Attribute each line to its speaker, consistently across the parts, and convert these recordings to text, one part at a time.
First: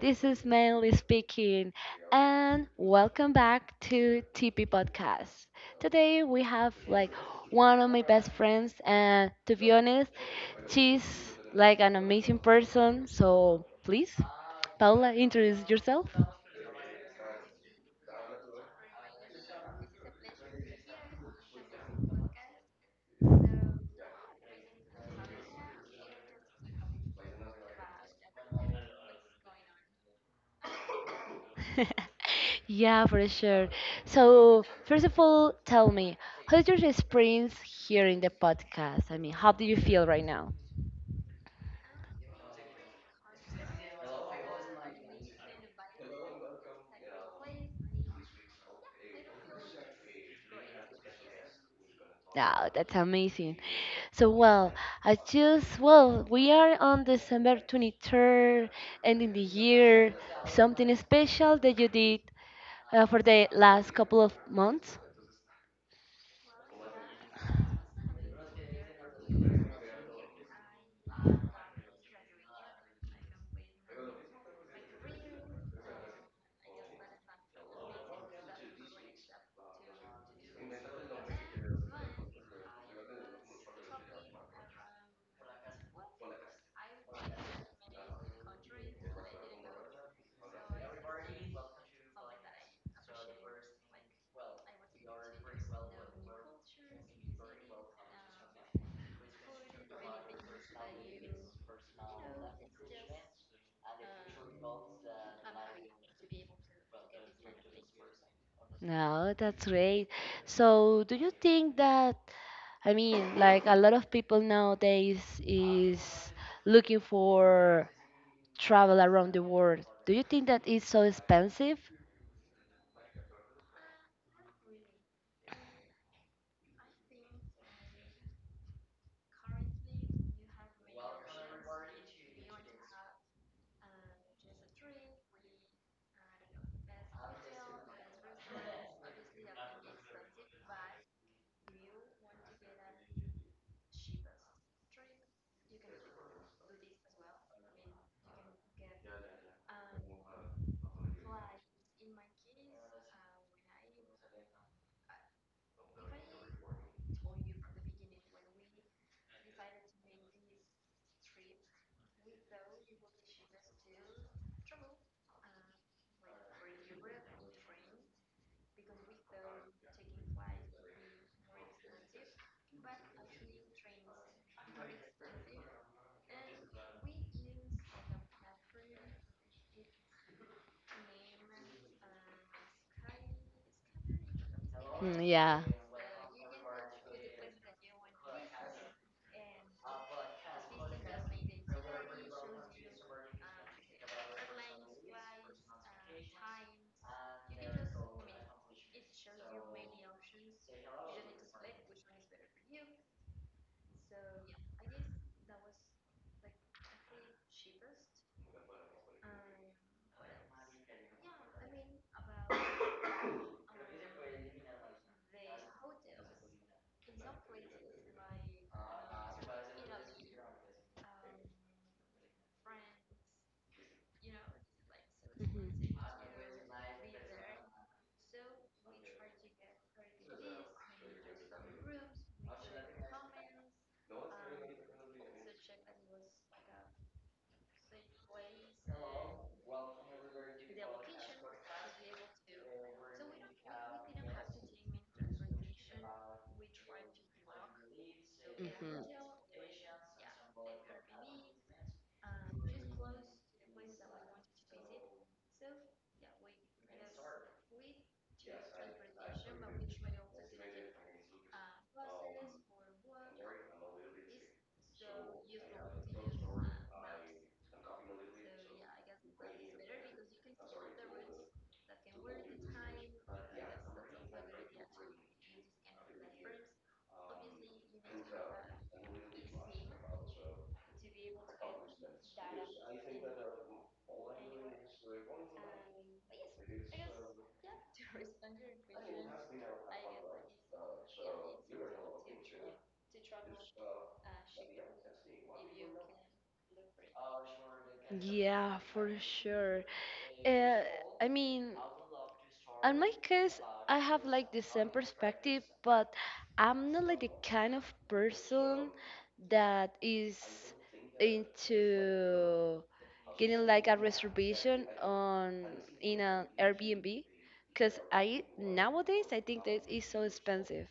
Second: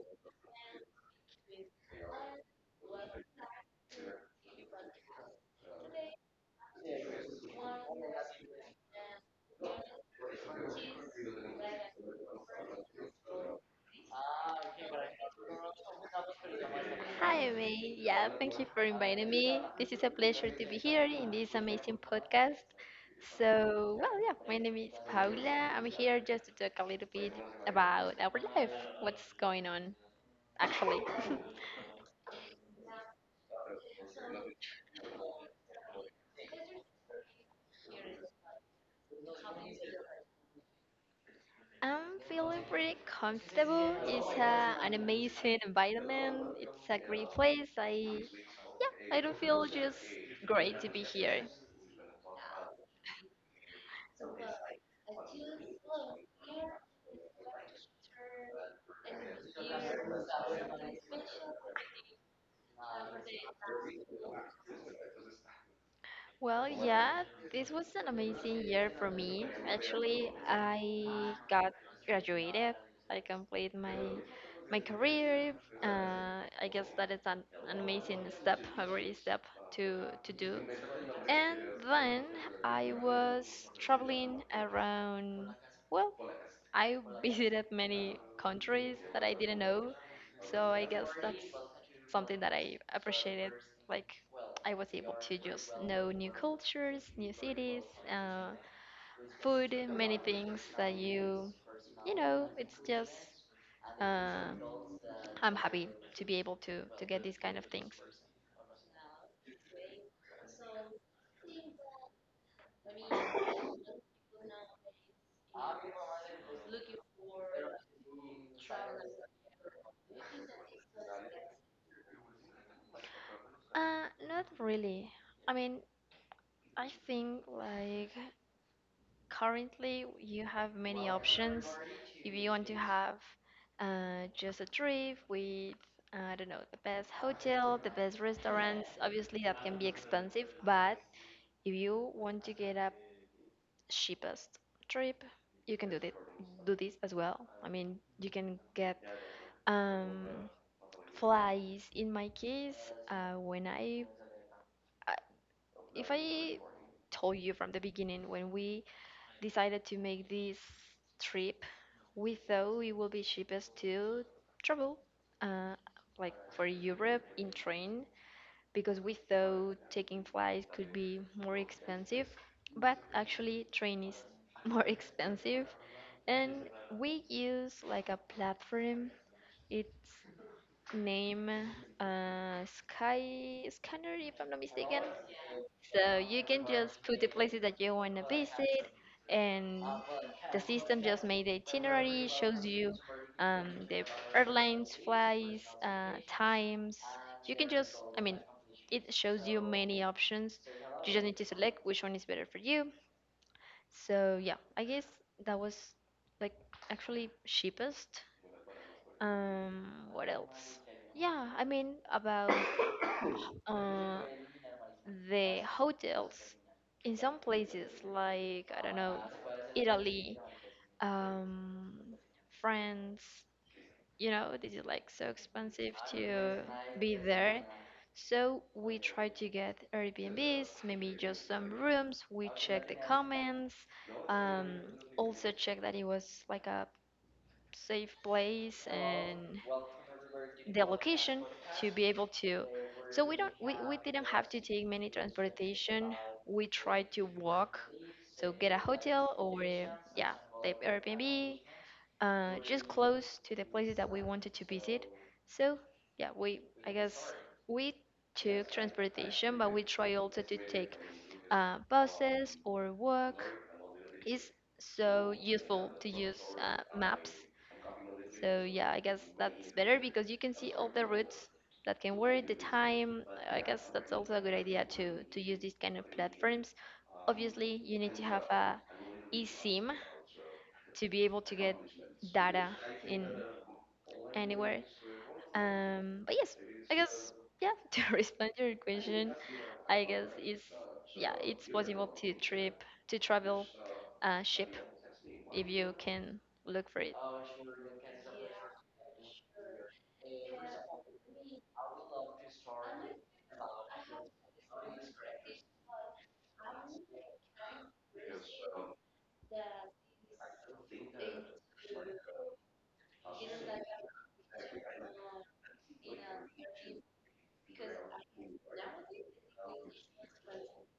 Speaker 1: This is Manly speaking, and welcome back to TP Podcast. Today we have one of my best friends, and to be honest, she's an amazing person. So please, Paula, introduce yourself.
Speaker 2: Hi, May. Yeah, thank you for inviting me. This is a pleasure to be here in this amazing podcast. So, well, yeah, my name is Paula. I'm here just to talk a little bit about our life, what's going on, actually.
Speaker 1: Yeah, for sure. So first of all, tell me, how's your experience here in the podcast? I mean, how do you feel right now?
Speaker 2: I'm feeling pretty comfortable. It's an amazing environment. It's a great place. I, yeah, I don't feel just great to be here.
Speaker 1: Oh, that's amazing. So, well, we are on December 23rd, ending the year. Something special that you did for the last couple of months?
Speaker 2: Well, yeah, this was an amazing year for me. Actually, I got graduated. I completed my career. I guess that is an amazing step, a great step to do. And then I was traveling around, well, I visited many countries that I didn't know, so I guess that's something that I appreciated. Like, I was able to just know new cultures, new cities, uh, food, many things that it's just, uh, I'm happy to be able to get these kind of things.
Speaker 1: No, that's great. So, do you think that, I mean, like a lot of people nowadays is looking for travel around the world. Do you think that it's so expensive?
Speaker 2: Not really. I mean, I think like currently you have many options if you want to have just a trip with I don't know, the best hotel, the best restaurants. Obviously that can be expensive, but if you want to get a cheapest trip, you can do this as well. I mean, you can get um flies. In my case, I- if I told you from the beginning, when we decided to make this trip, we thought it would be cheapest to travel, uh, like for Europe in train, because we thought taking flights could be more expensive. But actually, train is more expensive, and we use like a platform. It's name Sky Scanner, if I'm not mistaken.
Speaker 1: Mm, yeah.
Speaker 2: So you can just put the places that you want to visit, and the system just made the itinerary, shows you the airlines, flights, times. You can just, I mean, it shows you many options. You just need to select which one is better for you. So yeah, I guess that was like actually cheapest. Um, what else? Yeah, I mean, about uh, the hotels in some places like I don't know, Italy, um, France. You know, this is like so expensive to be there. So we try to get Airbnbs, maybe just some rooms. We check the comments. Um, Also check that it was like a safe place, and the location, to be able to, so we don't we didn't have to take many transportation. We tried to walk, so get a
Speaker 1: Mhm.
Speaker 2: hotel or yeah, the Airbnb, just close to the places that we wanted to visit. So yeah, we, I guess we took transportation, but we try also to take buses or walk. It's so useful to use maps, so yeah, I guess that's better because you can see all the routes that can work, the time. I guess that's also a good idea to use these kind of platforms. Obviously, you need to have a eSIM to be able to get data in anywhere. But yes, I guess yeah. To respond to your question, I guess is yeah, it's possible to trip to travel ship if you can look for it.
Speaker 1: Yeah, for sure. Uh, I mean, in my case, I have like the same perspective, but I'm not the kind of person that is into getting like a reservation on in an Airbnb, because I nowadays I think that is so expensive.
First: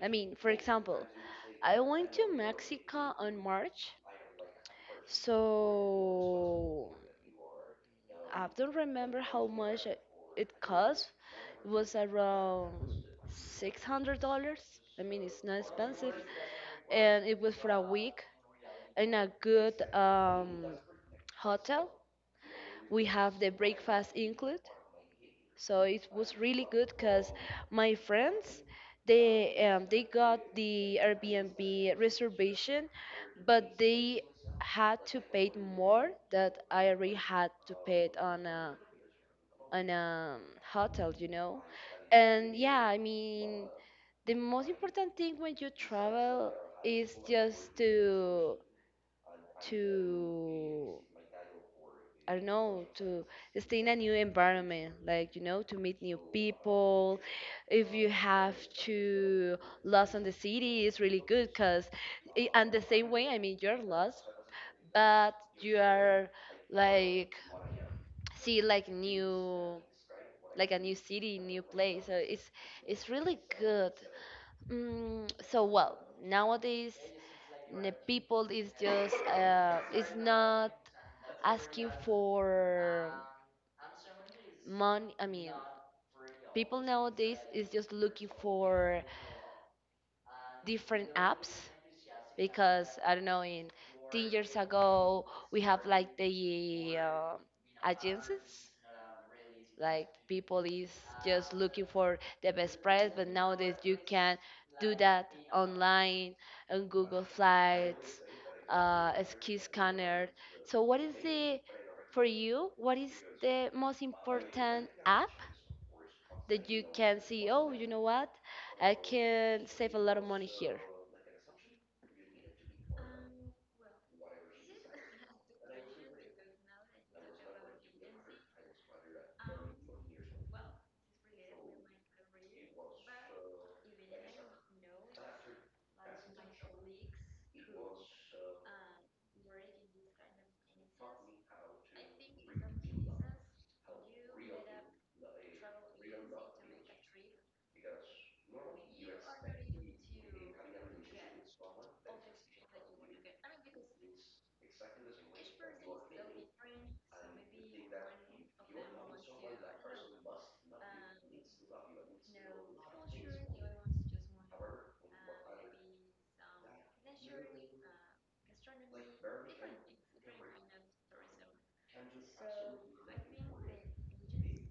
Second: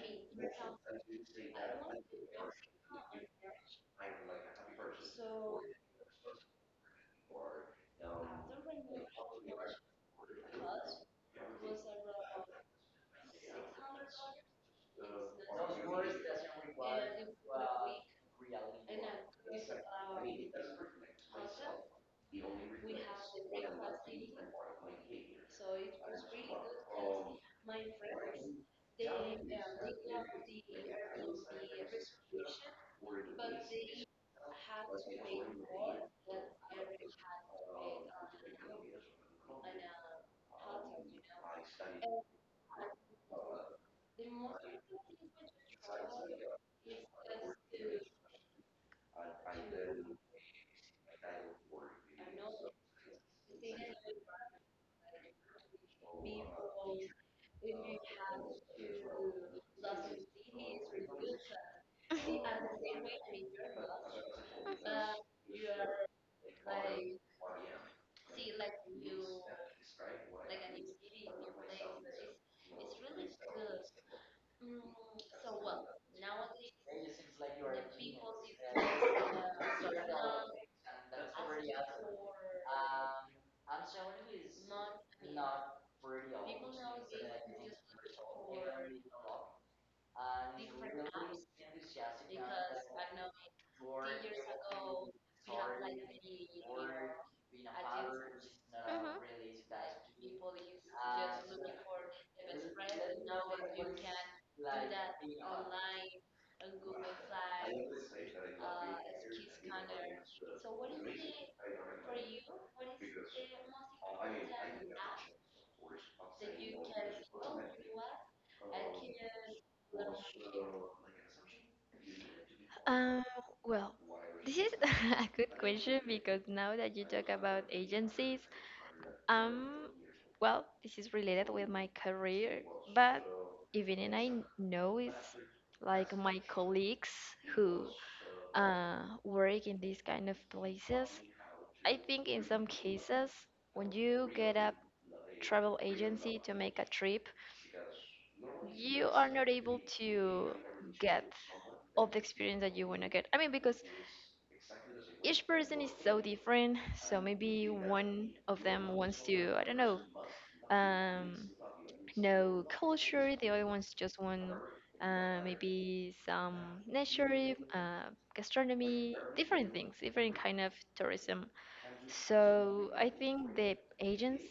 Speaker 1: I mean, for example, I went to Mexico on March, so. I don't remember how much it cost. It was around $600. I mean, it's not expensive, and it was for a week in a good hotel. We have the breakfast included, so it was really good because my friends they got the Airbnb reservation, but they had to pay more that I already had to pay it on a an hotel, you know. And yeah, I mean, the most important thing when you travel is just to I don't know to stay in a new environment, like you know, to meet new people. If you have to lost on the city, it's really good because, and the same way, I mean, you're lost, but you are like see like new like a new city, new place. So it's really good. Mm, so well, nowadays the people is just is not asking for money. I mean, people nowadays is just looking for different apps because I don't know in 10 years ago we have like the agencies. Like people is just looking for the best price, but nowadays you can do that online on Google Flights, as key scanner. So what is the for you? What is the most important app that you can see? Oh, you know what? I can save a lot of money here.
Speaker 2: Um, well, this is a good question because now that you talk about agencies, um, well, this is related with my career, but even and I know it's like my colleagues who work in these kind of places. I think in some cases, when you get a travel agency to make a trip, you are not able to get all the experience that you want to get. I mean, because each person is so different. So maybe one of them wants to, I don't um, know culture. The other ones just want maybe some nature, gastronomy, different things, different kind of tourism. So I think the agents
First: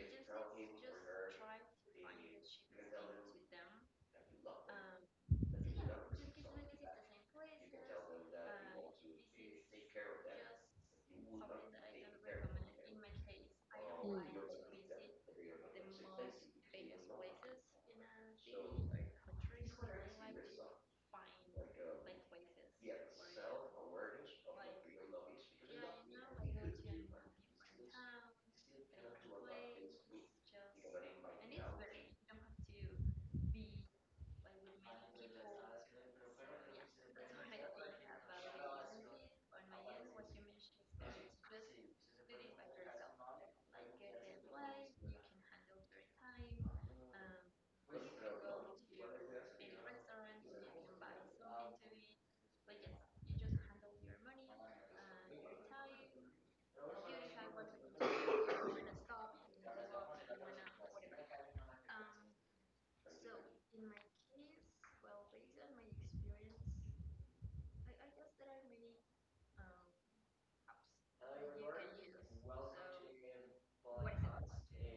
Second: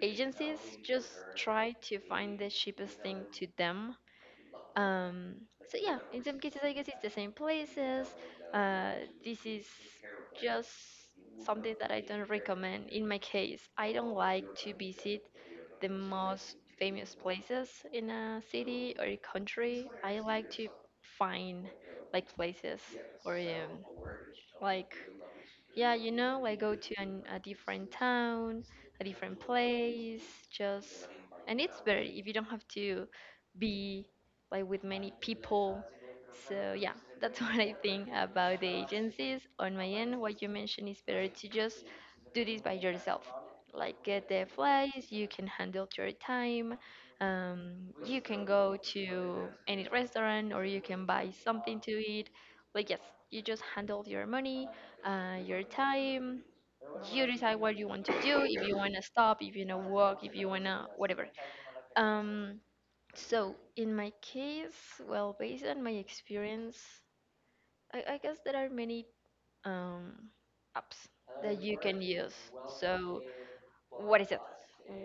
Speaker 2: agencies just try to find the cheapest thing to them, um, so yeah, in some cases, I guess it's the same places. Uh, this is just something that I don't recommend. In my case, I don't
Speaker 1: Hmm.
Speaker 2: like to visit the most famous places in a city or a country. I like to find like places or like yeah, you know, like go to a different town, a different place, just, and it's better if you don't have to be like with many people. So yeah, that's what I think about the agencies. On my end, what you mentioned is better to just do this by yourself. Like get the flights, you can handle your time. You can go to any restaurant or you can buy something to eat, but yes, you just handle your money, your time. You decide what you want to do, if you want to stop, if you want to walk, if you want to whatever. Um, so in my case, well, based on my experience, I guess there are many um, apps that you can use. So, what is it?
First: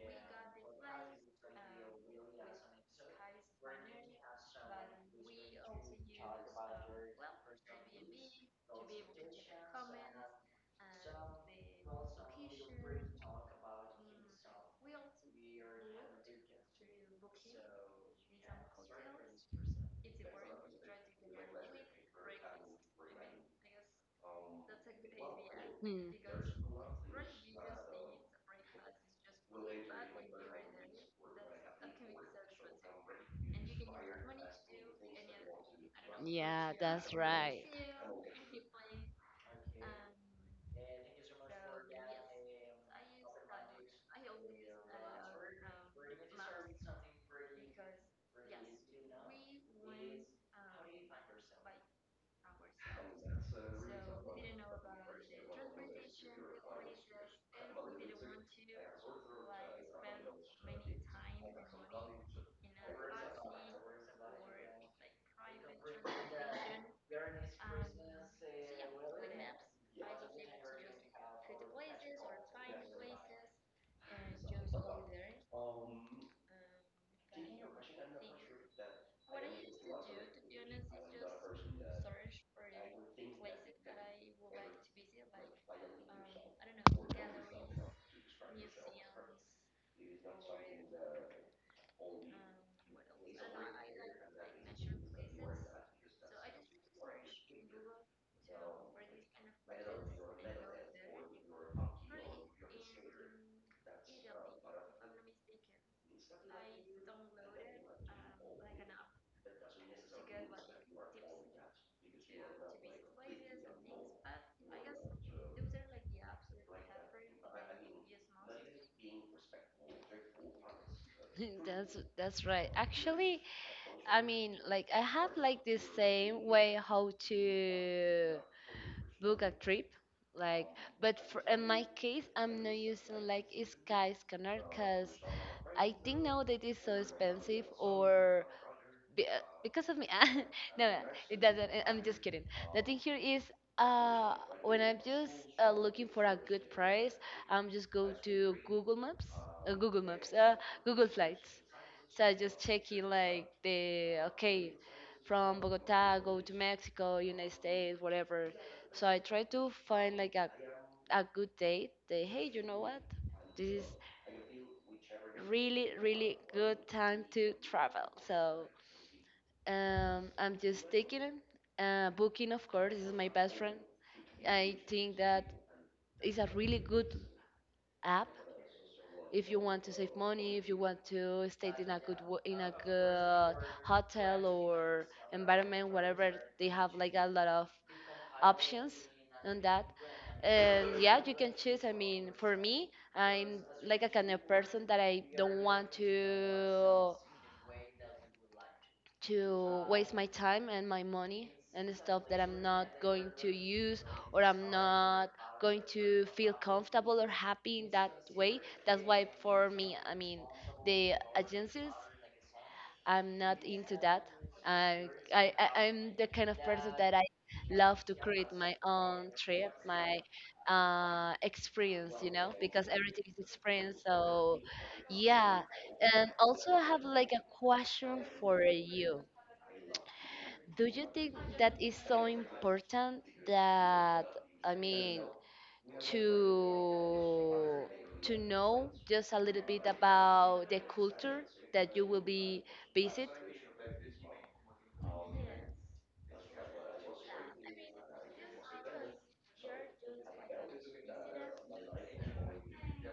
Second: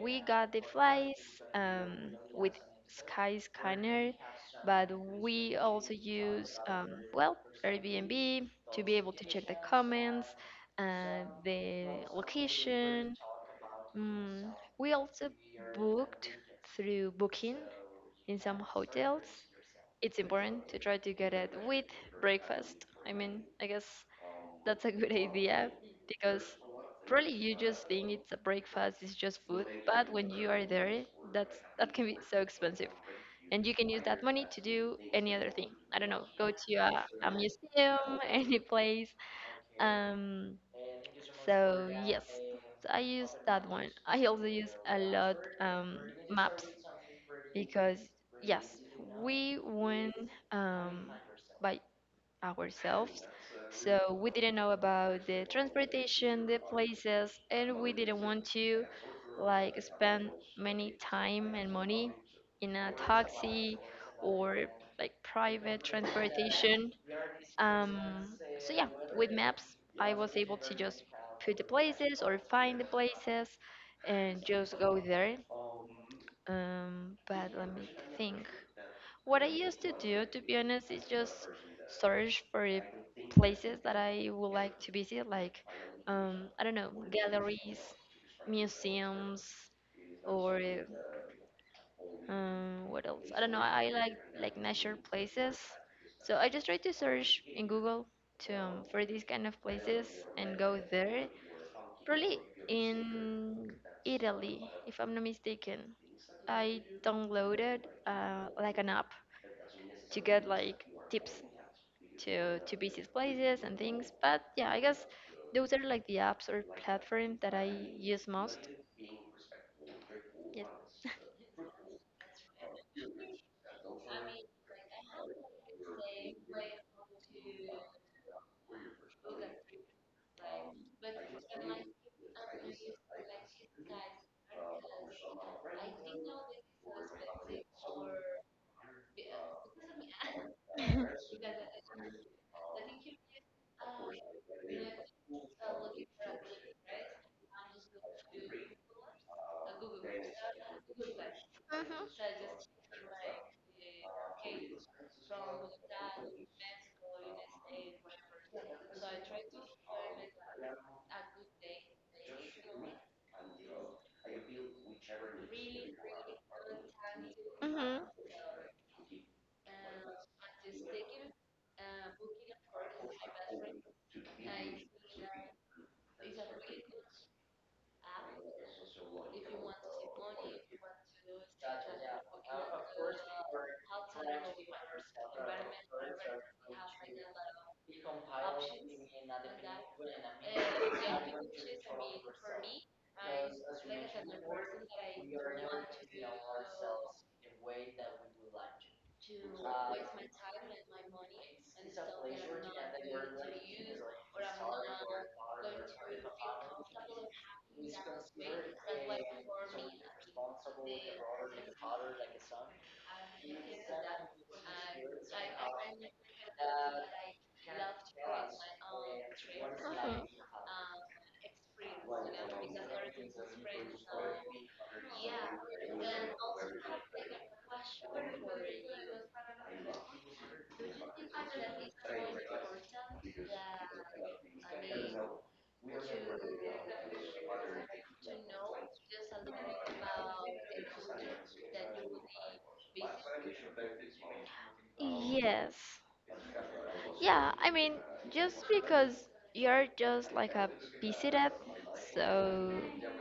Speaker 2: We got the flies with Sky Scanner, but we also use, well, Airbnb to be able to check the comments, the location. Mm, we also booked through Booking in some hotels. It's important to try to get it with breakfast. I mean, I guess that's a good idea,
Speaker 1: Hmm.
Speaker 2: because probably you just think it's a breakfast, it's just food, but when you are there, that can be so expensive. And you can use that money to do any other thing. I don't know, go
Speaker 1: Yeah,
Speaker 2: to
Speaker 1: that's
Speaker 2: a
Speaker 1: right.
Speaker 2: museum, any place. Um, so yes, I use that one. I also use a lot maps, because yes, we went um, by ourselves. So we didn't know about the transportation, the places, and we didn't want to like spend many time and money in a taxi or like private transportation. Um, so yeah, with maps, I was able to just put the places or find the places and just go there. But let me think. What I used to do, to be honest, is just search for places that I would like to visit, like, I don't know, galleries, museums, or what else? I don't know. I like nature places, so I just try to search in Google to for these kind of places and go there. Probably in Italy, if I'm not mistaken, I downloaded like an app to get like tips to visit places and things. But yeah, I guess those are like the apps or platforms that I use most. Yes.
Speaker 1: That's right. Actually, I mean, I have like this same way how to book a trip, like, but for in my case, I'm not using like a Skyscanner because I think now that it's so expensive or be, because of me. No, no, it doesn't. I'm just kidding. The thing here is, uh, when I'm just looking for a good price, I'm just go to Google Maps, uh, Google Flights. So I just checking like the okay, from Bogota go to Mexico, United States, whatever. So I try to find like a good date. They hey, you know what? This is really really good time to
Speaker 2: Hmm hmm.
Speaker 1: travel. So I'm just taking it. Booking, of course, is my best friend. I think that is a really good app if you want to save money, if you want to stay in a good in a good hotel or environment, whatever. They have like a lot of options on that. And yeah, you can choose. I mean, for me, I'm like a kind of person that I don't want to waste my time and my money and stuff that I'm not going to use or I'm not going to feel comfortable or happy in that way. That's why for me, I mean, the agencies, I'm not into that. I'm the kind of person that I love to create my own trip, my experience, you know, because everything is experience. So, yeah. And also, I have like a question for you, do you think that is so important that I mean to know just a little bit about the culture that you will be visit?
Speaker 2: Yes. Yeah, I mean, just because you're just like a busy dev, so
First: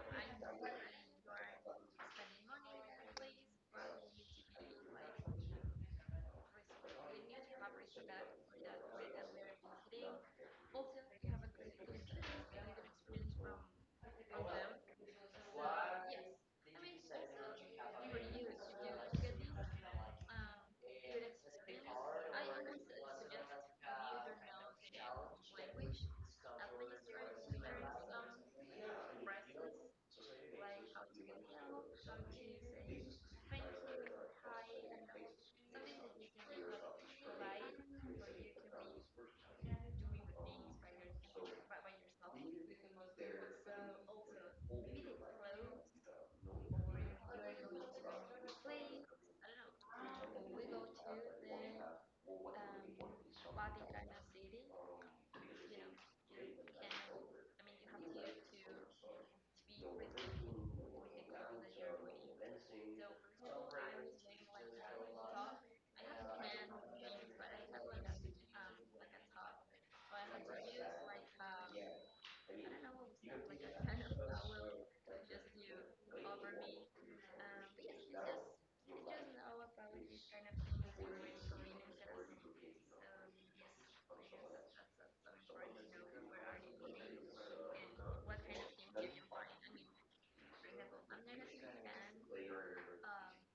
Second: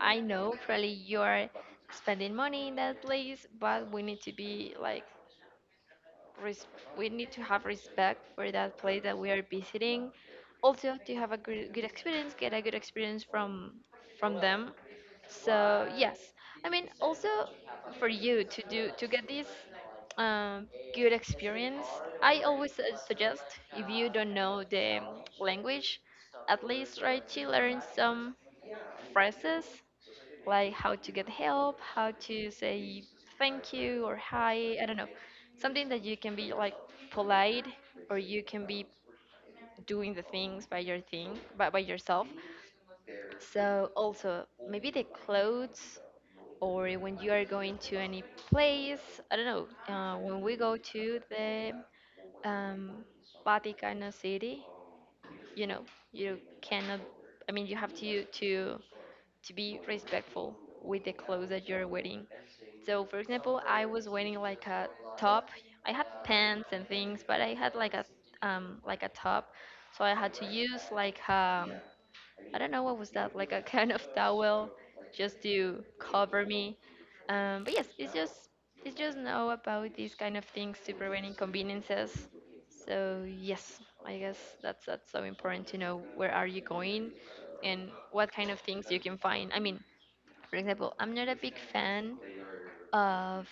Speaker 2: I know probably you're spending money in that place, but we need to be like res- we need to have respect for that place that we are visiting. Also, to have a good, good experience, get a good experience from them. So yes, I mean, also for you to get this um, good experience, I always suggest if you don't know the language, at least try to learn some phrases, like how to get help, how to say thank you or hi, I don't know. Something that you can be like polite, or you can be doing the things by your thing, by yourself. So also maybe the clothes or when you are going to any place, I don't know, when we go to the um, Vaticano City, you know, you cannot, I mean, you have to to be respectful with the clothes that you're wearing. So, for example, I was wearing like a top. I had pants and things, but I had like a top. So I had to use like um, I don't know what was that, like a kind of towel just to cover me. But yes, it's just, it's just know about these kind of things to prevent inconveniences. So yes, I guess that's so important to know where are you going and what kind of things you can find. I mean, for example, I'm not a big fan of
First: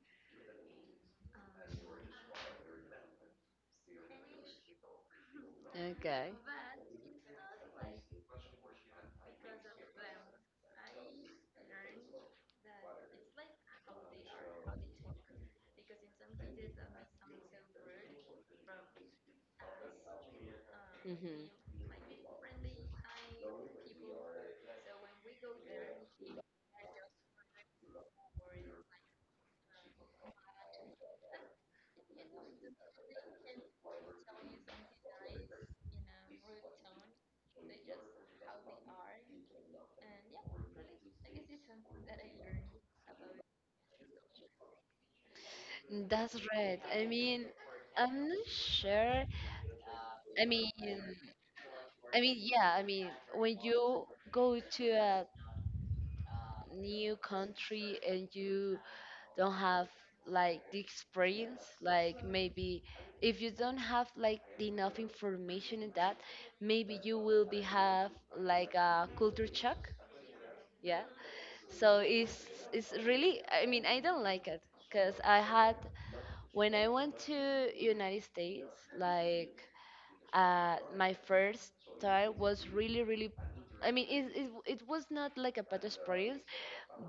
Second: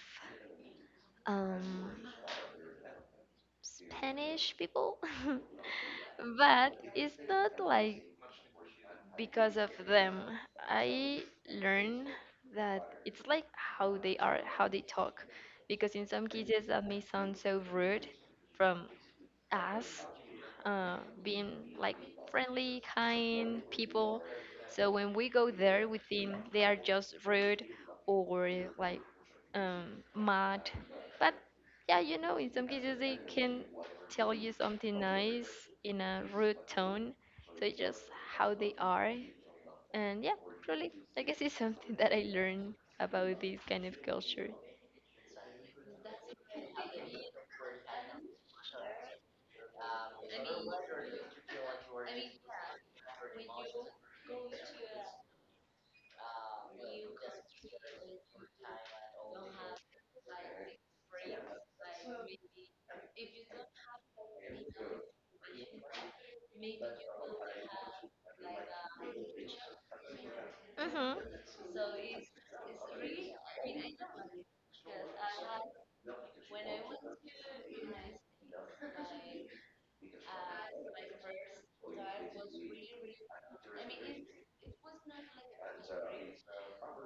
Speaker 2: um, Spanish people,
Speaker 1: Okay.
Speaker 2: but it's not like because of them. I learn that it's like how they are, how they talk, because in some cases that may sound so rude from us
Speaker 1: Hmm.
Speaker 2: being like friendly, kind people. So when we go there, we think they are just rude or like mad. But yeah, you know, in some cases they can tell you something nice in a rude tone. So it's just how they are. And yeah, really, I guess it's something that I learned about this kind of culture.
Speaker 1: That's right. I mean, I'm not sure. I mean, I mean, yeah. I mean, when you go to a new country and you don't have like the experience like maybe if you don't have like enough information in that, maybe you will be have like a culture shock. Yeah,
Speaker 2: Mm-hmm.
Speaker 1: so it's really, I mean, I don't like it because I had when I went to United States, like, my first time was really really, I mean it was not like a bad experience,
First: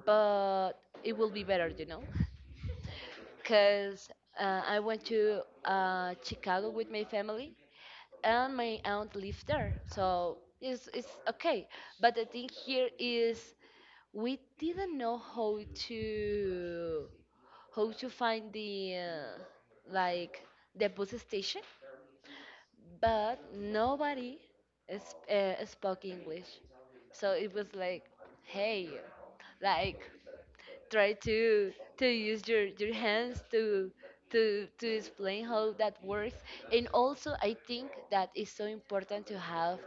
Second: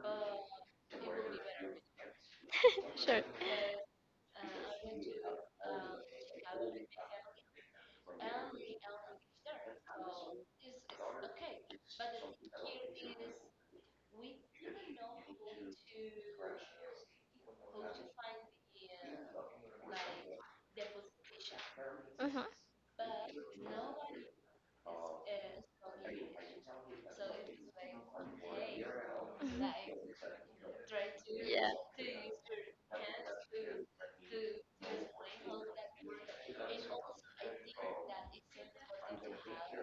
Speaker 1: but it will be better, you know,
Speaker 2: Sure.
Speaker 1: because I went to Chicago with my family, and my aunt lived there, so it's okay. But the thing here is we didn't know to how to find the like the bus station,
Speaker 2: Mm-hmm.
Speaker 1: but nobody is, spoke English, so it was like, hey, like try to
Speaker 2: Yeah.
Speaker 1: use your hands to to explain how that works. And also, I think that it's so important to have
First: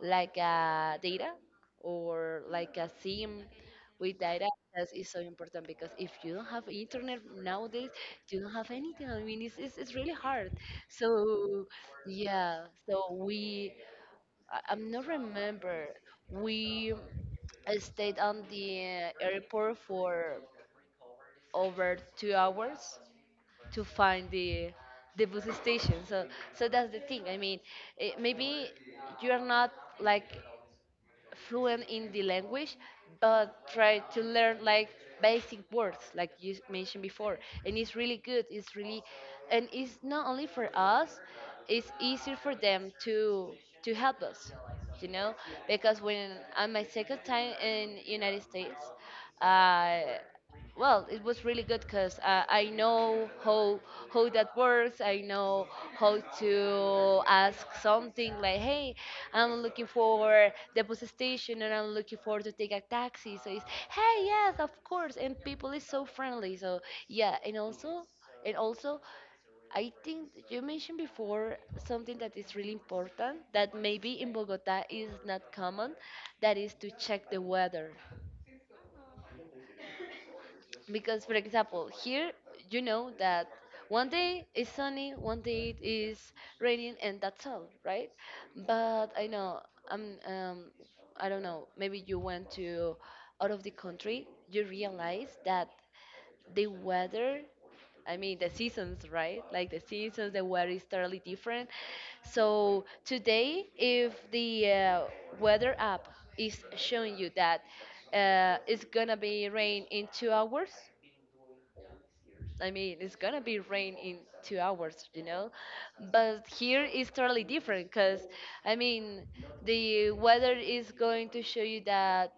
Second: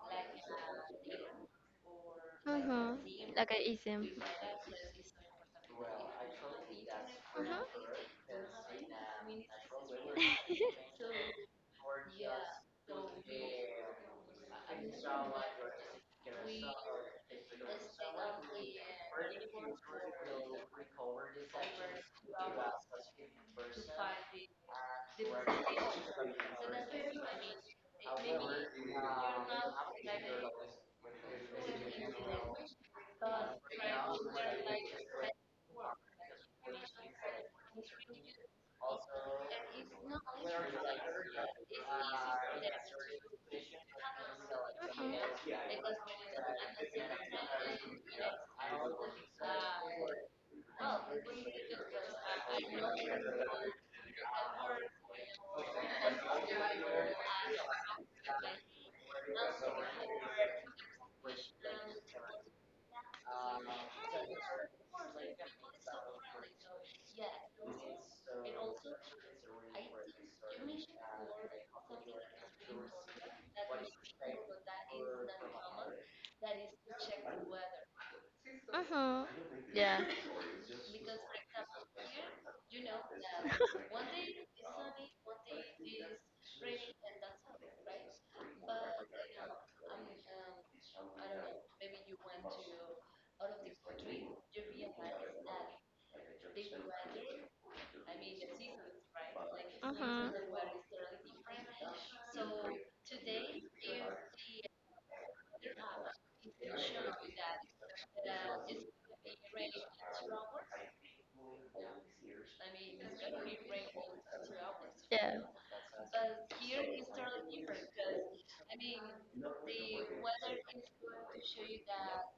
Speaker 1: like a data or like a
Speaker 2: Mm-hmm.
Speaker 1: sim
Speaker 2: Like a ism.
Speaker 1: with data. That is so important, because if you don't have internet
Speaker 2: Mm-hmm.
Speaker 1: nowadays, you don't have anything. I mean, it's really hard. So yeah, so I'm not remember we I stayed on the airport for over 2 hours to find the bus station. So so that's the thing. I mean, maybe you're not like fluent in the language, but try to learn like basic words, like you mentioned before. And it's really good. And it's not only for us. It's easier for them to help us, you know,
Speaker 2: Mm-hmm.
Speaker 1: because when on my second time in United States, uh, well, it was really good because I know how that works. I know how to ask something like, "Hey, I'm looking for the bus station and I'm looking for to take a taxi." So it's, hey, yes, of course. And people is so friendly. So yeah, and also, I think you mentioned before something that is really important that maybe in Bogota is not common, that is to check the weather.
Speaker 2: Mm-hmm. Yeah.
Speaker 1: Because for example here, you know that one day is sunny, one day it is raining, and that's all right. But I know i'm um I don't know, maybe you went to out of the country, you realize that the weather, I mean the seasons, right? Like the
Speaker 2: Mm-hmm. Yeah. Mm-hmm.
Speaker 1: seasons, the weather is totally different. So today, if the weather app is showing you that it's gonna be rain in 2 hours, I mean, it's gonna be rain in 2 hours, you know? But here it's totally different because, I mean, the weather is going to show you that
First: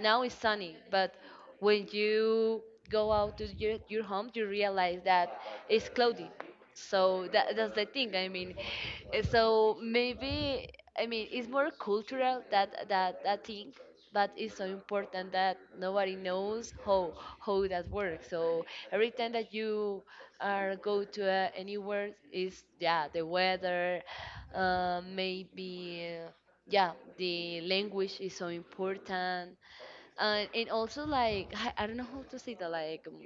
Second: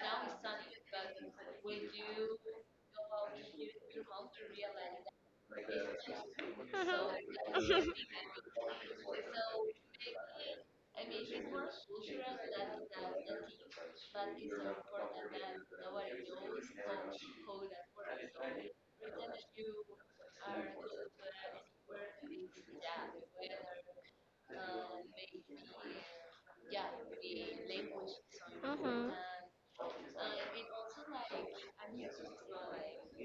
Speaker 1: now it's sunny, but when you go out to your home, you realize that it's cloudy. So that's the thing. I mean, so maybe I mean it's more cultural that that thing, but it's so important that nobody knows how that works. So every time that you are go to anywhere is yeah the weather, maybe yeah the language is so important, and also like I don't know how to say that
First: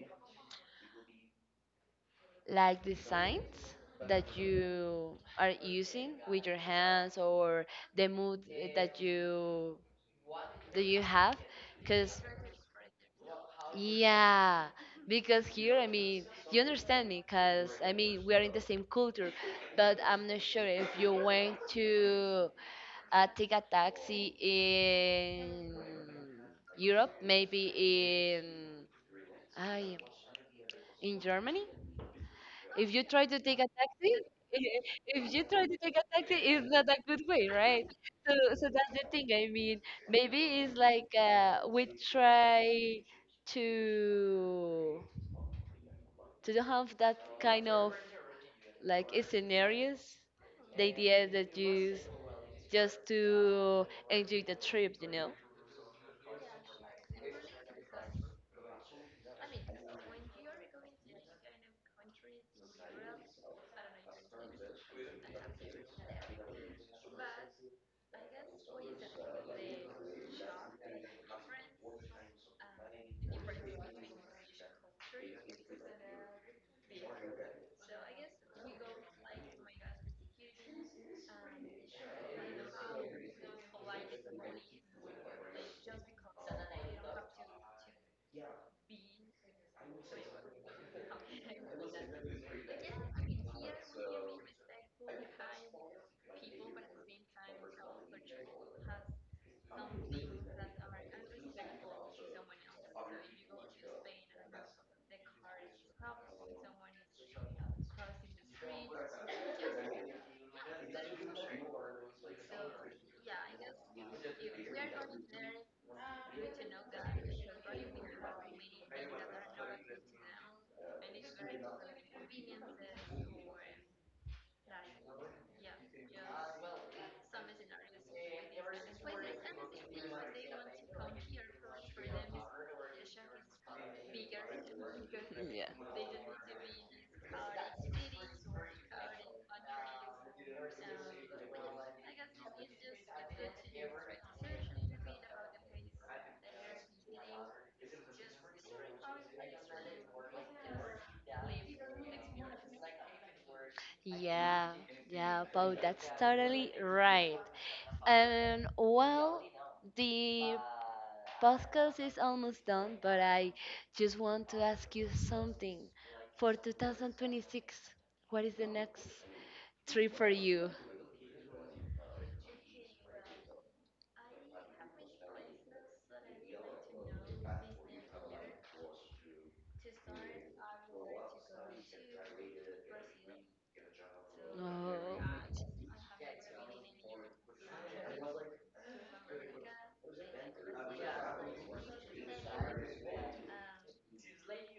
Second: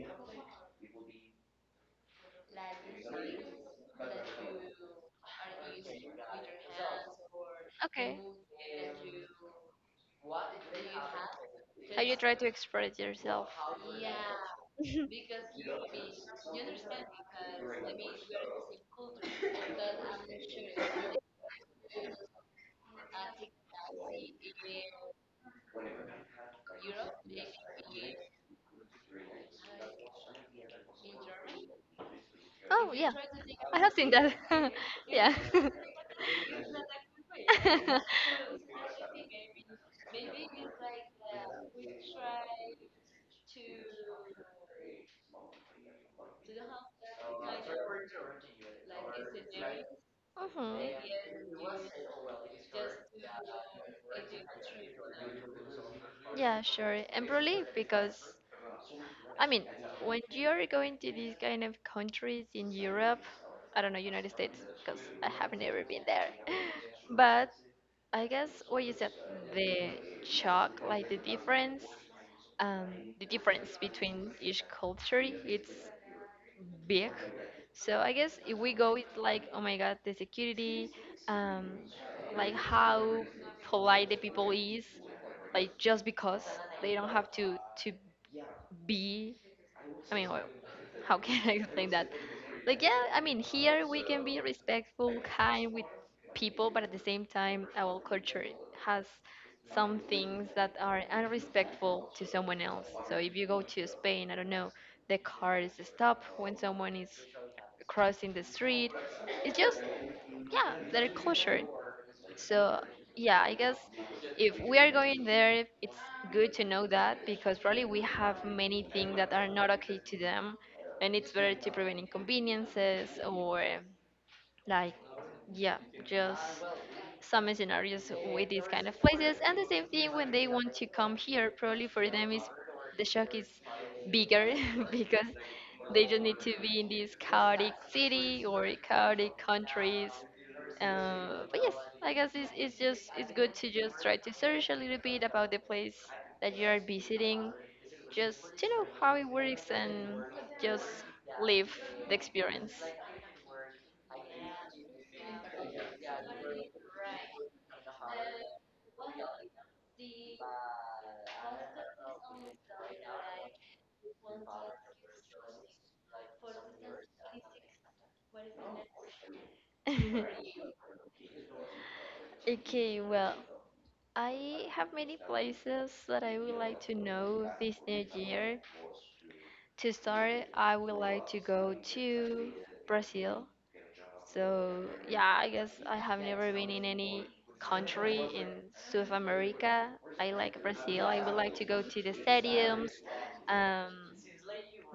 Speaker 1: like the signs that you are using with your hands or the
Speaker 2: Okay.
Speaker 1: mood that you that you have
Speaker 2: How you
Speaker 1: because
Speaker 2: try to express yourself?
Speaker 1: yeah, because here I mean, you understand me because I mean we are in the same culture, but I'm not sure if you went to take a taxi in Europe, maybe in I, in Germany.
Speaker 2: Oh
Speaker 1: If you
Speaker 2: yeah,
Speaker 1: try to take a
Speaker 2: I have seen
Speaker 1: taxi,
Speaker 2: that. Yeah.
Speaker 1: if you try to take a taxi, it's not a good way, right? So, so that's the thing. I mean, maybe it's like we try to don't have that kind of like scenarios.
Speaker 2: Mhm.
Speaker 1: The idea is that just to enjoy the trip, you know.
Speaker 2: Yeah, sure. And probably because, I mean, when you're going to these kind of countries in Europe, I don't know, United States, because I have never been there. But I guess what you said, the shock, like the difference between each culture, it's big. So I guess if we go with like, oh my God, the security, um, like how polite the people is, like just because they don't have to be I mean, well, how can I explain that? Like, yeah, here we can be respectful, kind with people, but at the same time, our culture has some things that are unrespectful to someone else. So if you go to Spain, I don't know, the cars stop when someone is crossing the street. It's just, yeah, their culture. So yeah, I guess if we are going there, it's good to know that because probably we have many things that are not okay to them, and it's better to prevent inconveniences or like yeah, just some scenarios with these kind of places. And the same thing when they want to come here, probably for them is the shock is bigger because
Speaker 1: Yeah.
Speaker 2: they just need to be in this chaotic city or chaotic countries. But yes, I guess it's just it's good to just try to search a little bit about the place that you are visiting, just to know how it works and just live the experience.
Speaker 1: Yeah, yeah, Paul, that's totally right. And well, the podcast is almost done, but I just want to ask you something. For 2026, what is the next trip for you?
Speaker 2: Okay, well, I have many places that I would like to know this new year. To start, I would like to go to Brazil. So yeah, I guess
Speaker 1: Oh.
Speaker 2: I have never been in any country in South America. I like Brazil. I would like to go to the stadiums, um,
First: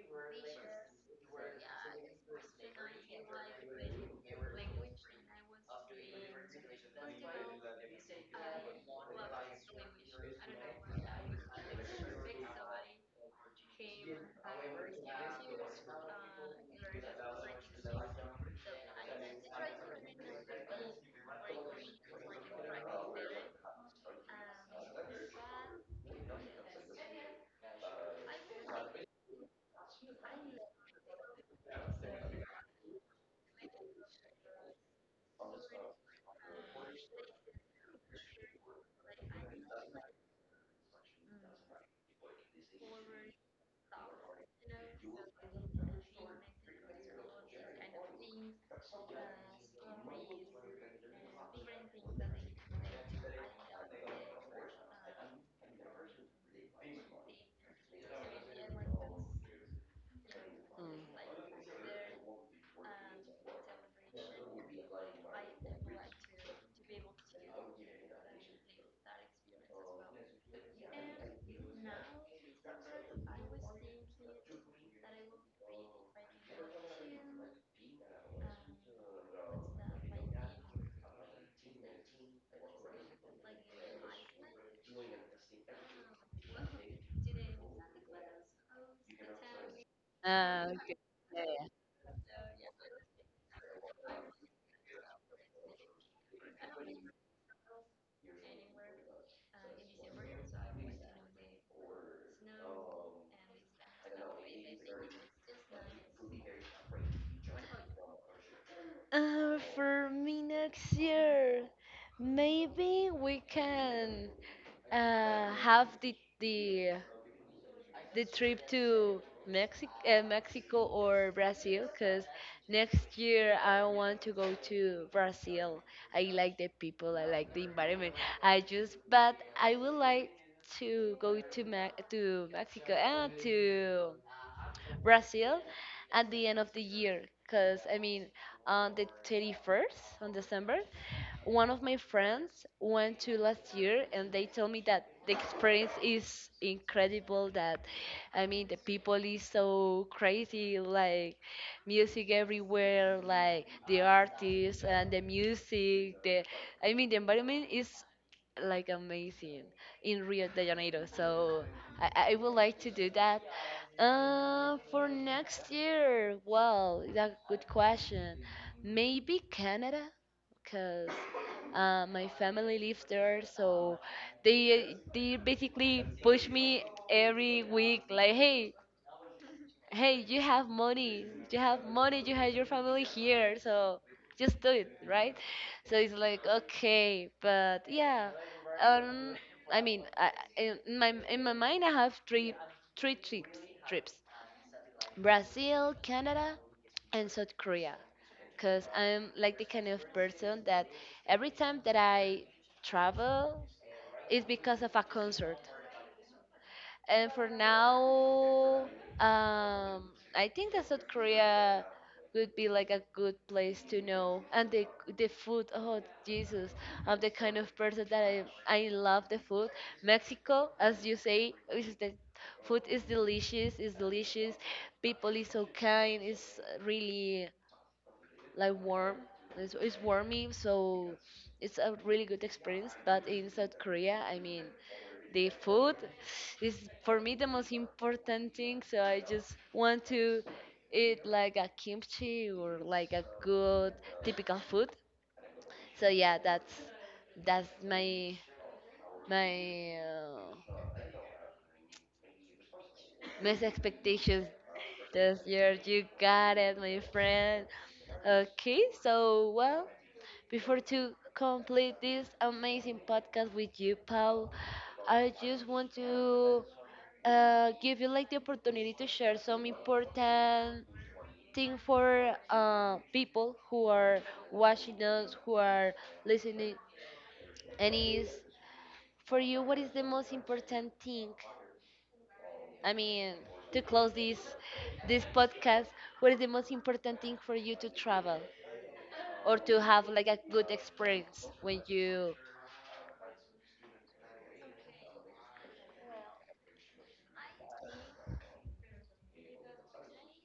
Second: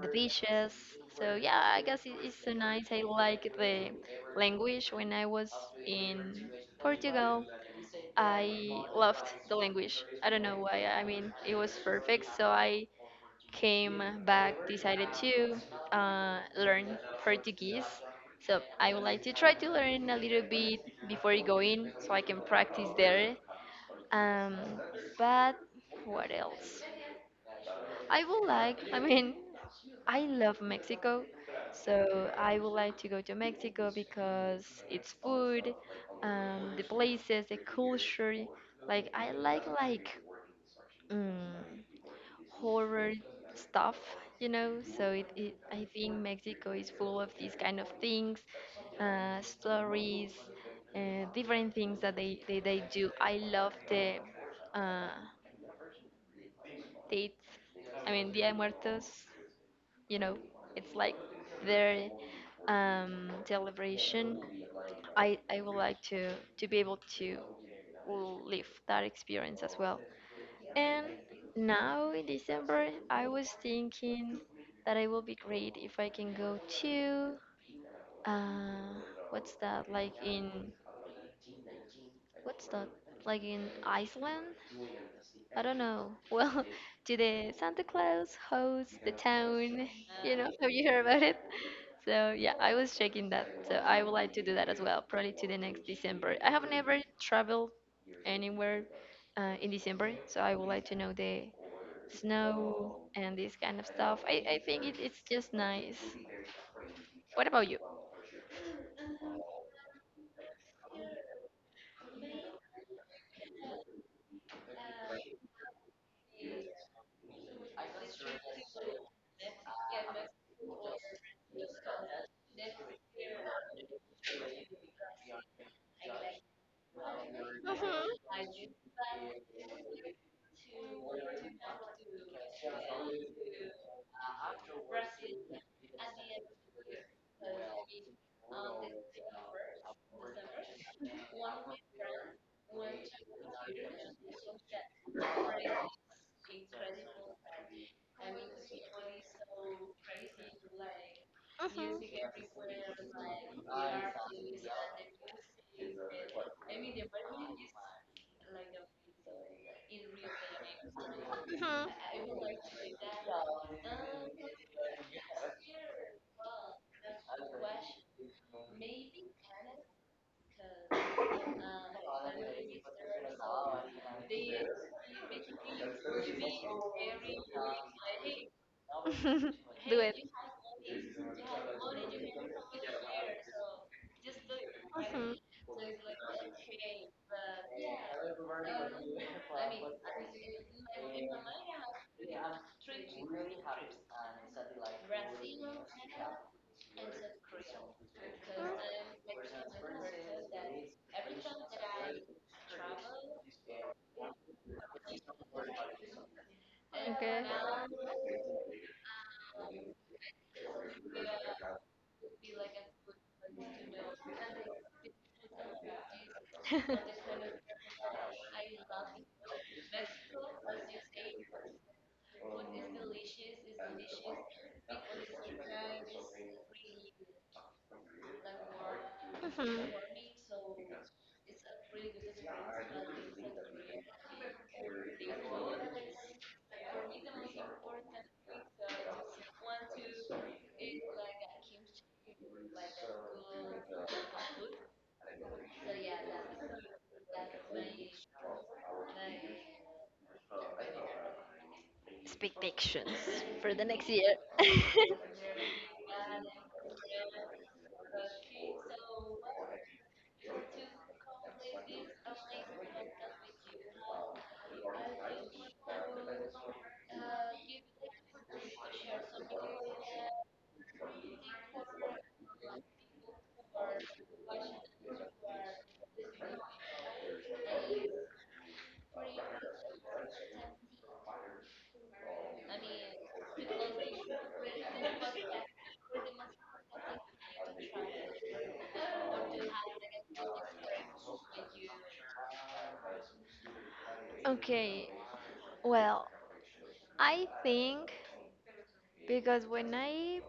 Speaker 2: the beaches. So yeah, I guess it's so nice. I like the language. When I was in Portugal, I loved the language. I don't know why. It was perfect. So I came back, decided to learn Portuguese. So I would like to try to learn a little bit before going, so I can practice there. Um, but what else? I would like. I mean, I love Mexico, so I would like to go to Mexico because its food, the places, the culture. Like I like like. Mm horror stuff, you know. So I think Mexico is full of these kind of things, stories, different things that they do. I love the uh, dates. I mean, Dia de Muertos. You know, it's like
Speaker 1: Mm.
Speaker 2: their celebration. I would like to be able to live that experience as well. And now in December, I was thinking that it will be great if I can go to uh, what's that? Like in what's that? Like in Iceland? I don't know. Well, to the Santa Claus host the town. You know,
Speaker 1: Ah,
Speaker 2: have you
Speaker 1: okay.
Speaker 2: heard about it? So yeah, I was checking that. So I would like to do that as well, probably to the next December. I have never traveled anywhere in December, so I would like to know the snow and this kind of stuff. I think it's just nice. What about you?
Speaker 1: For me next year, maybe we can have the the trip to Mexico, Mexico or Brazil, because next year I want to go to Brazil. I like the people, I like the environment. I just, but I would like to go to to Mexico and to Brazil at the end of the year. Because, I mean, on the 31st, on December, one of my friends went to last year and they told me that the experience is incredible. That, I mean, the people is so crazy, like music everywhere, like the artists and the music. The, I mean, the environment is like amazing in Rio de Janeiro. So I would like to do that. For next year, well, that's a good question. Maybe Canada, because my family lives there, so they basically push me every week, like, hey,
Speaker 2: Do
Speaker 1: hey,
Speaker 2: it.
Speaker 1: you have money. You have money. You have your family here, so just do it, right?
Speaker 2: Mhm.
Speaker 1: So it's like okay, but yeah, um, I mean, I- in my mind, I have three trips: Brazil, Canada, and South Korea. Cause I'm like the kind of person that every time that I travel is because of a concert.
Speaker 2: Okay.
Speaker 1: And for now, um, I think that South Korea would be like a good place to know. And the food, oh Jesus, I'm the kind of person that I love the food. Mexico, as you say, is the food is delicious, is delicious. People is so kind, is really like warm.
Speaker 2: Mhm.
Speaker 1: It's warming, so it's a really good experience. But in South Korea, I mean, the food is for me the most important thing. So I just want to eat like a kimchi or like a good typical food. So yeah, that's my my
Speaker 2: Expectations
Speaker 1: Miss
Speaker 2: for the next year?
Speaker 1: expectations this year. You got it, my friend. Okay, so well, before to complete this amazing podcast with you, Paul, I just want to give you like the opportunity to share some important thing for people who are watching us, who are listening, and is for you, what is the most important thing, I mean, to close this podcast, what is the most important thing for you to travel or to have like a good experience when you
Speaker 2: Okay, well, I think because when I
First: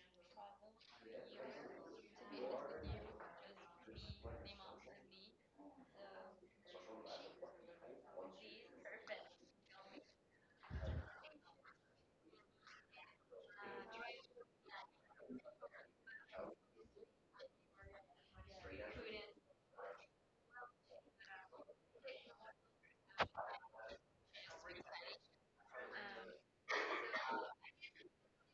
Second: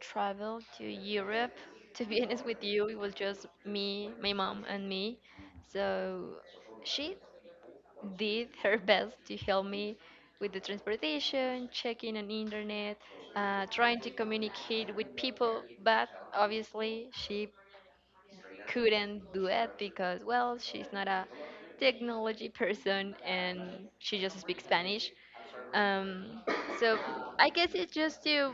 Speaker 2: traveled to Europe, to be honest with you, it was just me, my mom, and me. So she did her best to help me with the transportation, checking on internet, trying to communicate with people. But obviously, she couldn't do it because, well, she's not a technology person and she just speaks Spanish. Um, so I guess it's just to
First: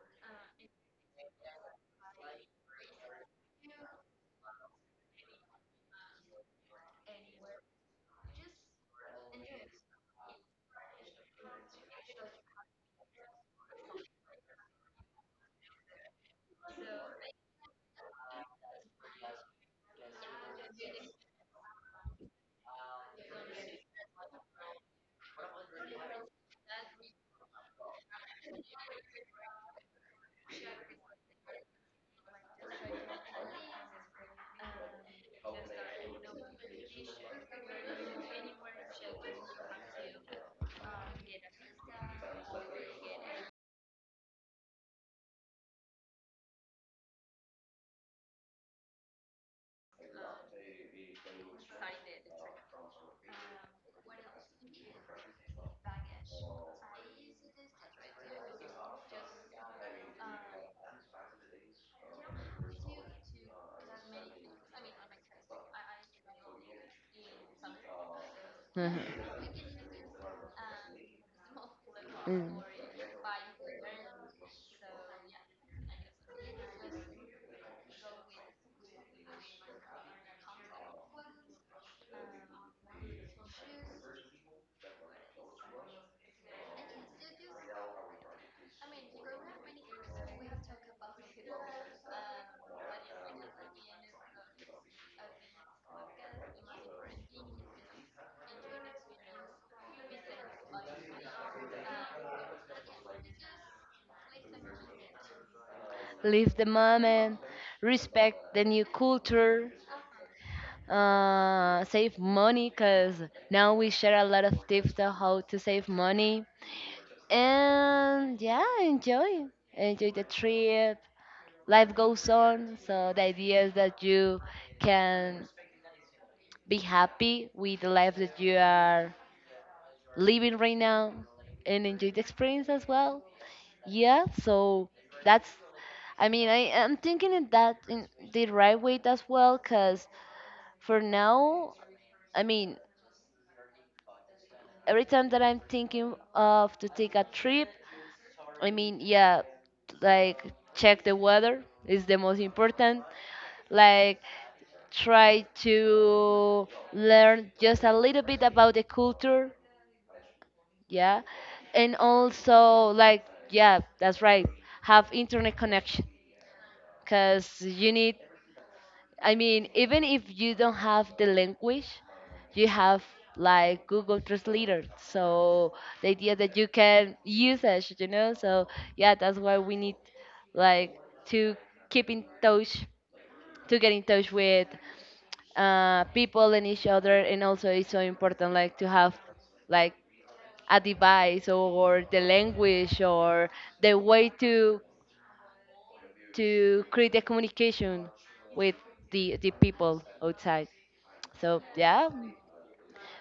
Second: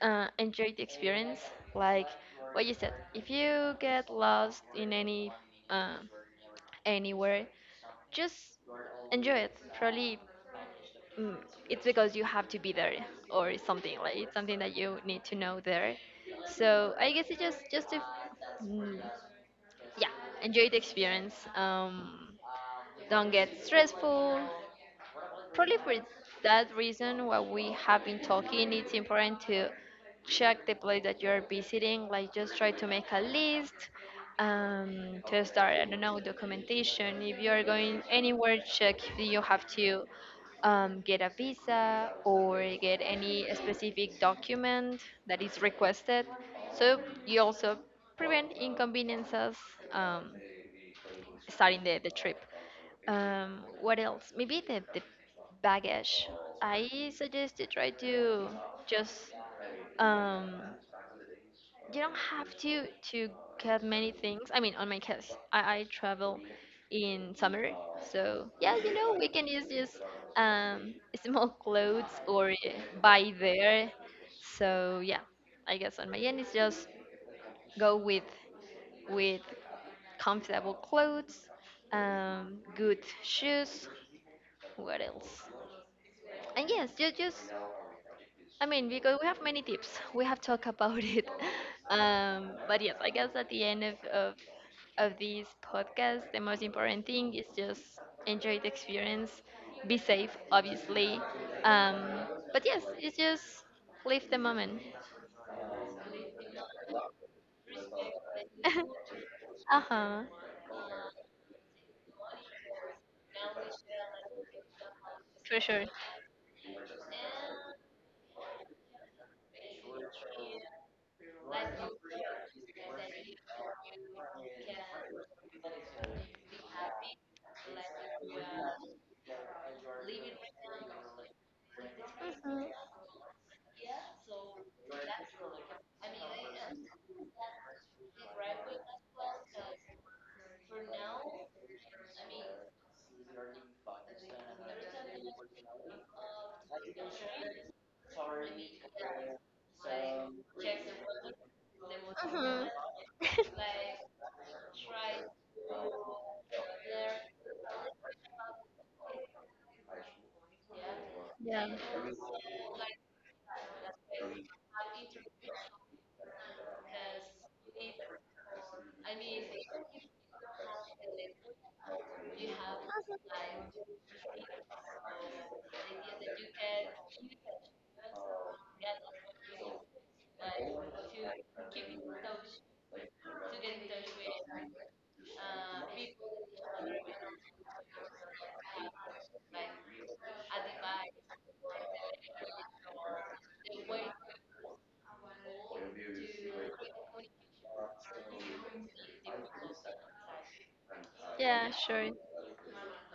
Speaker 2: enjoy the experience. Like what you said, if you get lost in any uh, anywhere just enjoy it. Probably mm, it's because you have to be there or something like it's something that you need to know there. So I guess it's just to mm, yeah enjoy the experience. Don't get stressful. Probably for that reason, what we have been talking, it's important to check the place that you're visiting. Like, just try to make a list, to start, I don't know, documentation. If you're going anywhere, check if you have to get a visa or get any specific document that is requested. So you also prevent inconveniences. Um, Starting the trip. What else? Maybe the baggage. I suggest to try to just um, you don't have to get many things. I mean, on my case, I travel in summer, so yeah,
Speaker 1: uh
Speaker 2: you know, we can use just um, small clothes or buy there. So yeah, I guess on my end, it's just go with comfortable clothes, good shoes. What else? And yes, just I mean, because we have many tips, we have talked about it. But yes, I guess at the end of this podcast, the most important thing is just enjoy the experience, be safe, obviously. Um, but yes, it's just live the moment.
Speaker 1: live the moment, respect the new culture,
Speaker 2: Uh huh,
Speaker 1: save money because now we share a lot of tips on how to
Speaker 2: for
Speaker 1: save
Speaker 2: sure.
Speaker 1: money. And yeah, enjoy. Enjoy the trip. Life goes on. So the idea is that you can be happy with the life that you are living right now and enjoy the experience
Speaker 2: Hmm.
Speaker 1: as well. Yeah, so that's, I mean, I am thinking in that in the right way as well, cause for now, I mean, every time that I'm thinking of to take a trip, I mean, yeah, like check the weather is the most
Speaker 2: Hmm.
Speaker 1: important. Like try to learn just a little bit about the culture, yeah,
Speaker 2: Yeah.
Speaker 1: and also like yeah, that's right, have internet connection because you need, I mean, even if you don't have the language, you have like Google Translator. So the idea that you can use it, you know. So yeah, that's why we need like to keep in touch, to get in touch with people and each other, and also it's so important like to have like a device or the language or the way to create the communication with the people outside. So
Speaker 2: Yeah,
Speaker 1: yeah.
Speaker 2: sure.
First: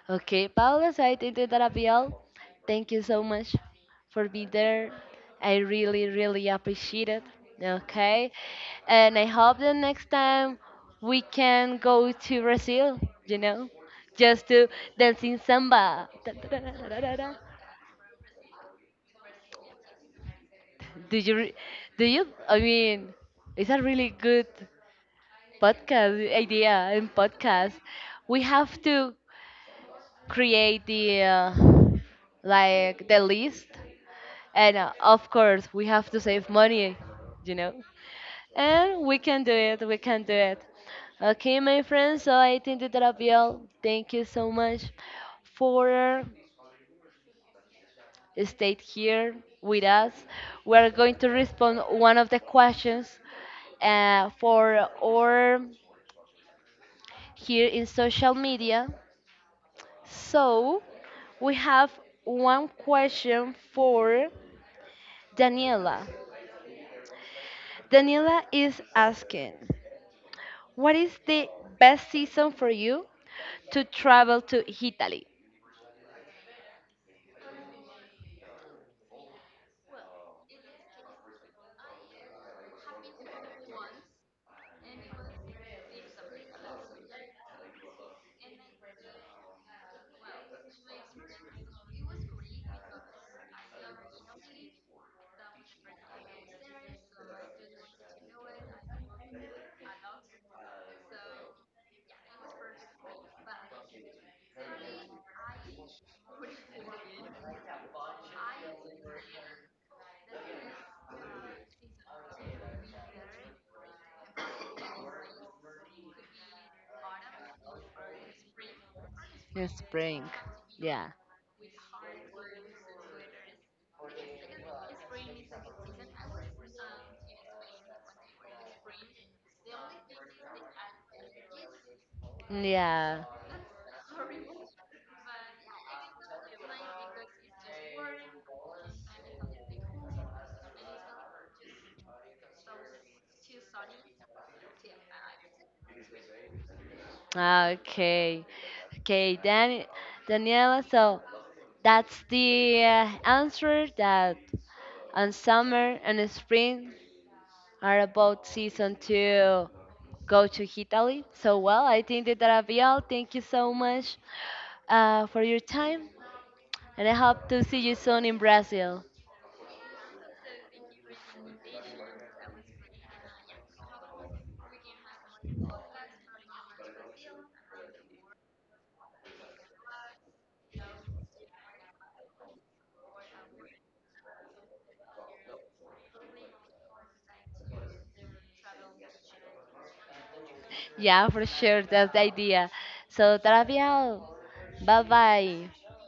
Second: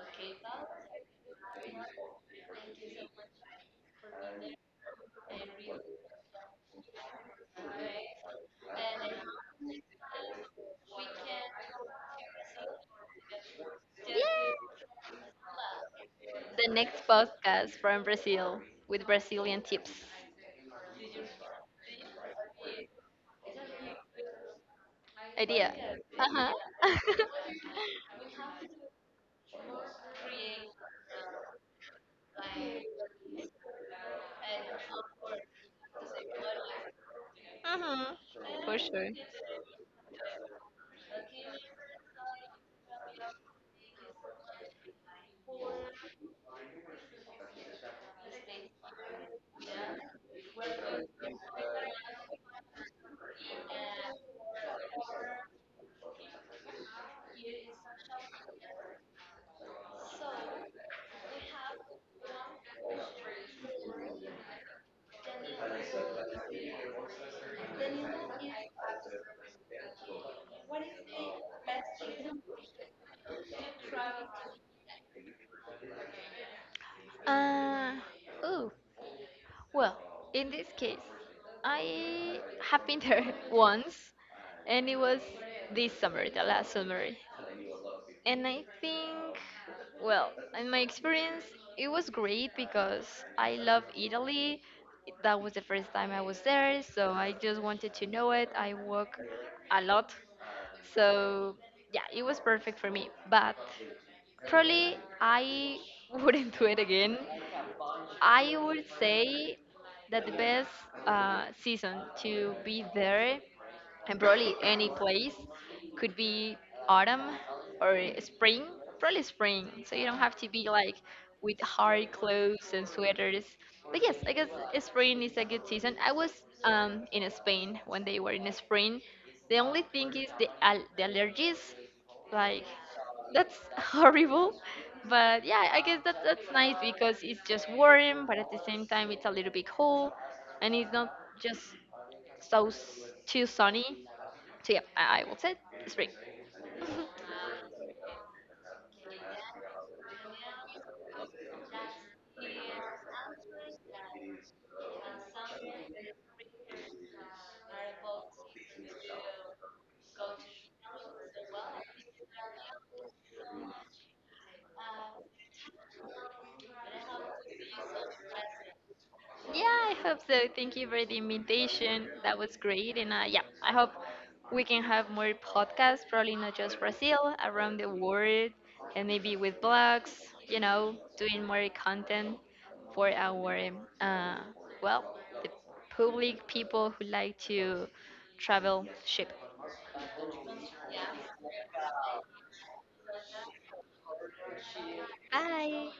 Speaker 1: Okay, Paula, so I think that that'll be all. Thank you so much for being there. I really, really appreciate it. Okay. And I hope the next time we can go to Brazil, you know, just to dance in samba. Da, da, da,
Speaker 2: The
Speaker 1: da, da,
Speaker 2: next
Speaker 1: da, da.
Speaker 2: podcast from Brazil with Brazilian tips.
Speaker 1: Do you, re- do you, I mean, it's a really good
Speaker 2: Idea.
Speaker 1: podcast
Speaker 2: Uh
Speaker 1: idea
Speaker 2: huh.
Speaker 1: and podcast. We have to create the like the list and of course we have to save money, you know,
Speaker 2: For
Speaker 1: and
Speaker 2: sure.
Speaker 1: we can do it, we can do it. Okay, my friends, so I think that that'll be all. Thank you so much for staying here with us. We are going to respond one of the questions for or here in social media. So we have one question for Daniela. Daniela is asking, what is the best season for you to travel to Italy?
Speaker 2: Uh, oh, well, in this case, I have been there once, and it was this summer, the last summer. And I think, well, in my experience, it was great because I love Italy. That was the first time I was there, so I just wanted to know it. I walk a lot, so yeah, it was perfect for me. But probably I wouldn't do it again. I would say that the best season to be there and probably any place could be autumn or spring, probably
Speaker 1: In
Speaker 2: spring, so you don't
Speaker 1: spring.
Speaker 2: have to be like
Speaker 1: Yeah.
Speaker 2: with hard clothes and sweaters. But yes, I guess spring is a good season. I was in Spain when they were in spring. The only thing is the allergies, like
Speaker 1: Yeah.
Speaker 2: that's horrible. But yeah, I guess that that's nice because it's just warm, but at the same time it's a little bit cold, and it's not just so s- too sunny. So yeah, I will say spring.
Speaker 1: Okay. Okay, Dan- Daniela, so that's the answer that on summer and spring are about season to go to Italy. So, well, I think that that'll be all. Thank you so much for your time. And I hope to see you soon in Brazil.
Speaker 2: Yeah, I hope so. Thank you for the invitation. That was great. And yeah, I hope we can have more podcasts, probably not just Brazil, around the world, and maybe with blogs, you know, doing more content for our, uh, well, the public people who like to travel ship.
Speaker 1: Yeah, for sure. That's the idea. So, Travial, bye bye.
Speaker 2: Bye.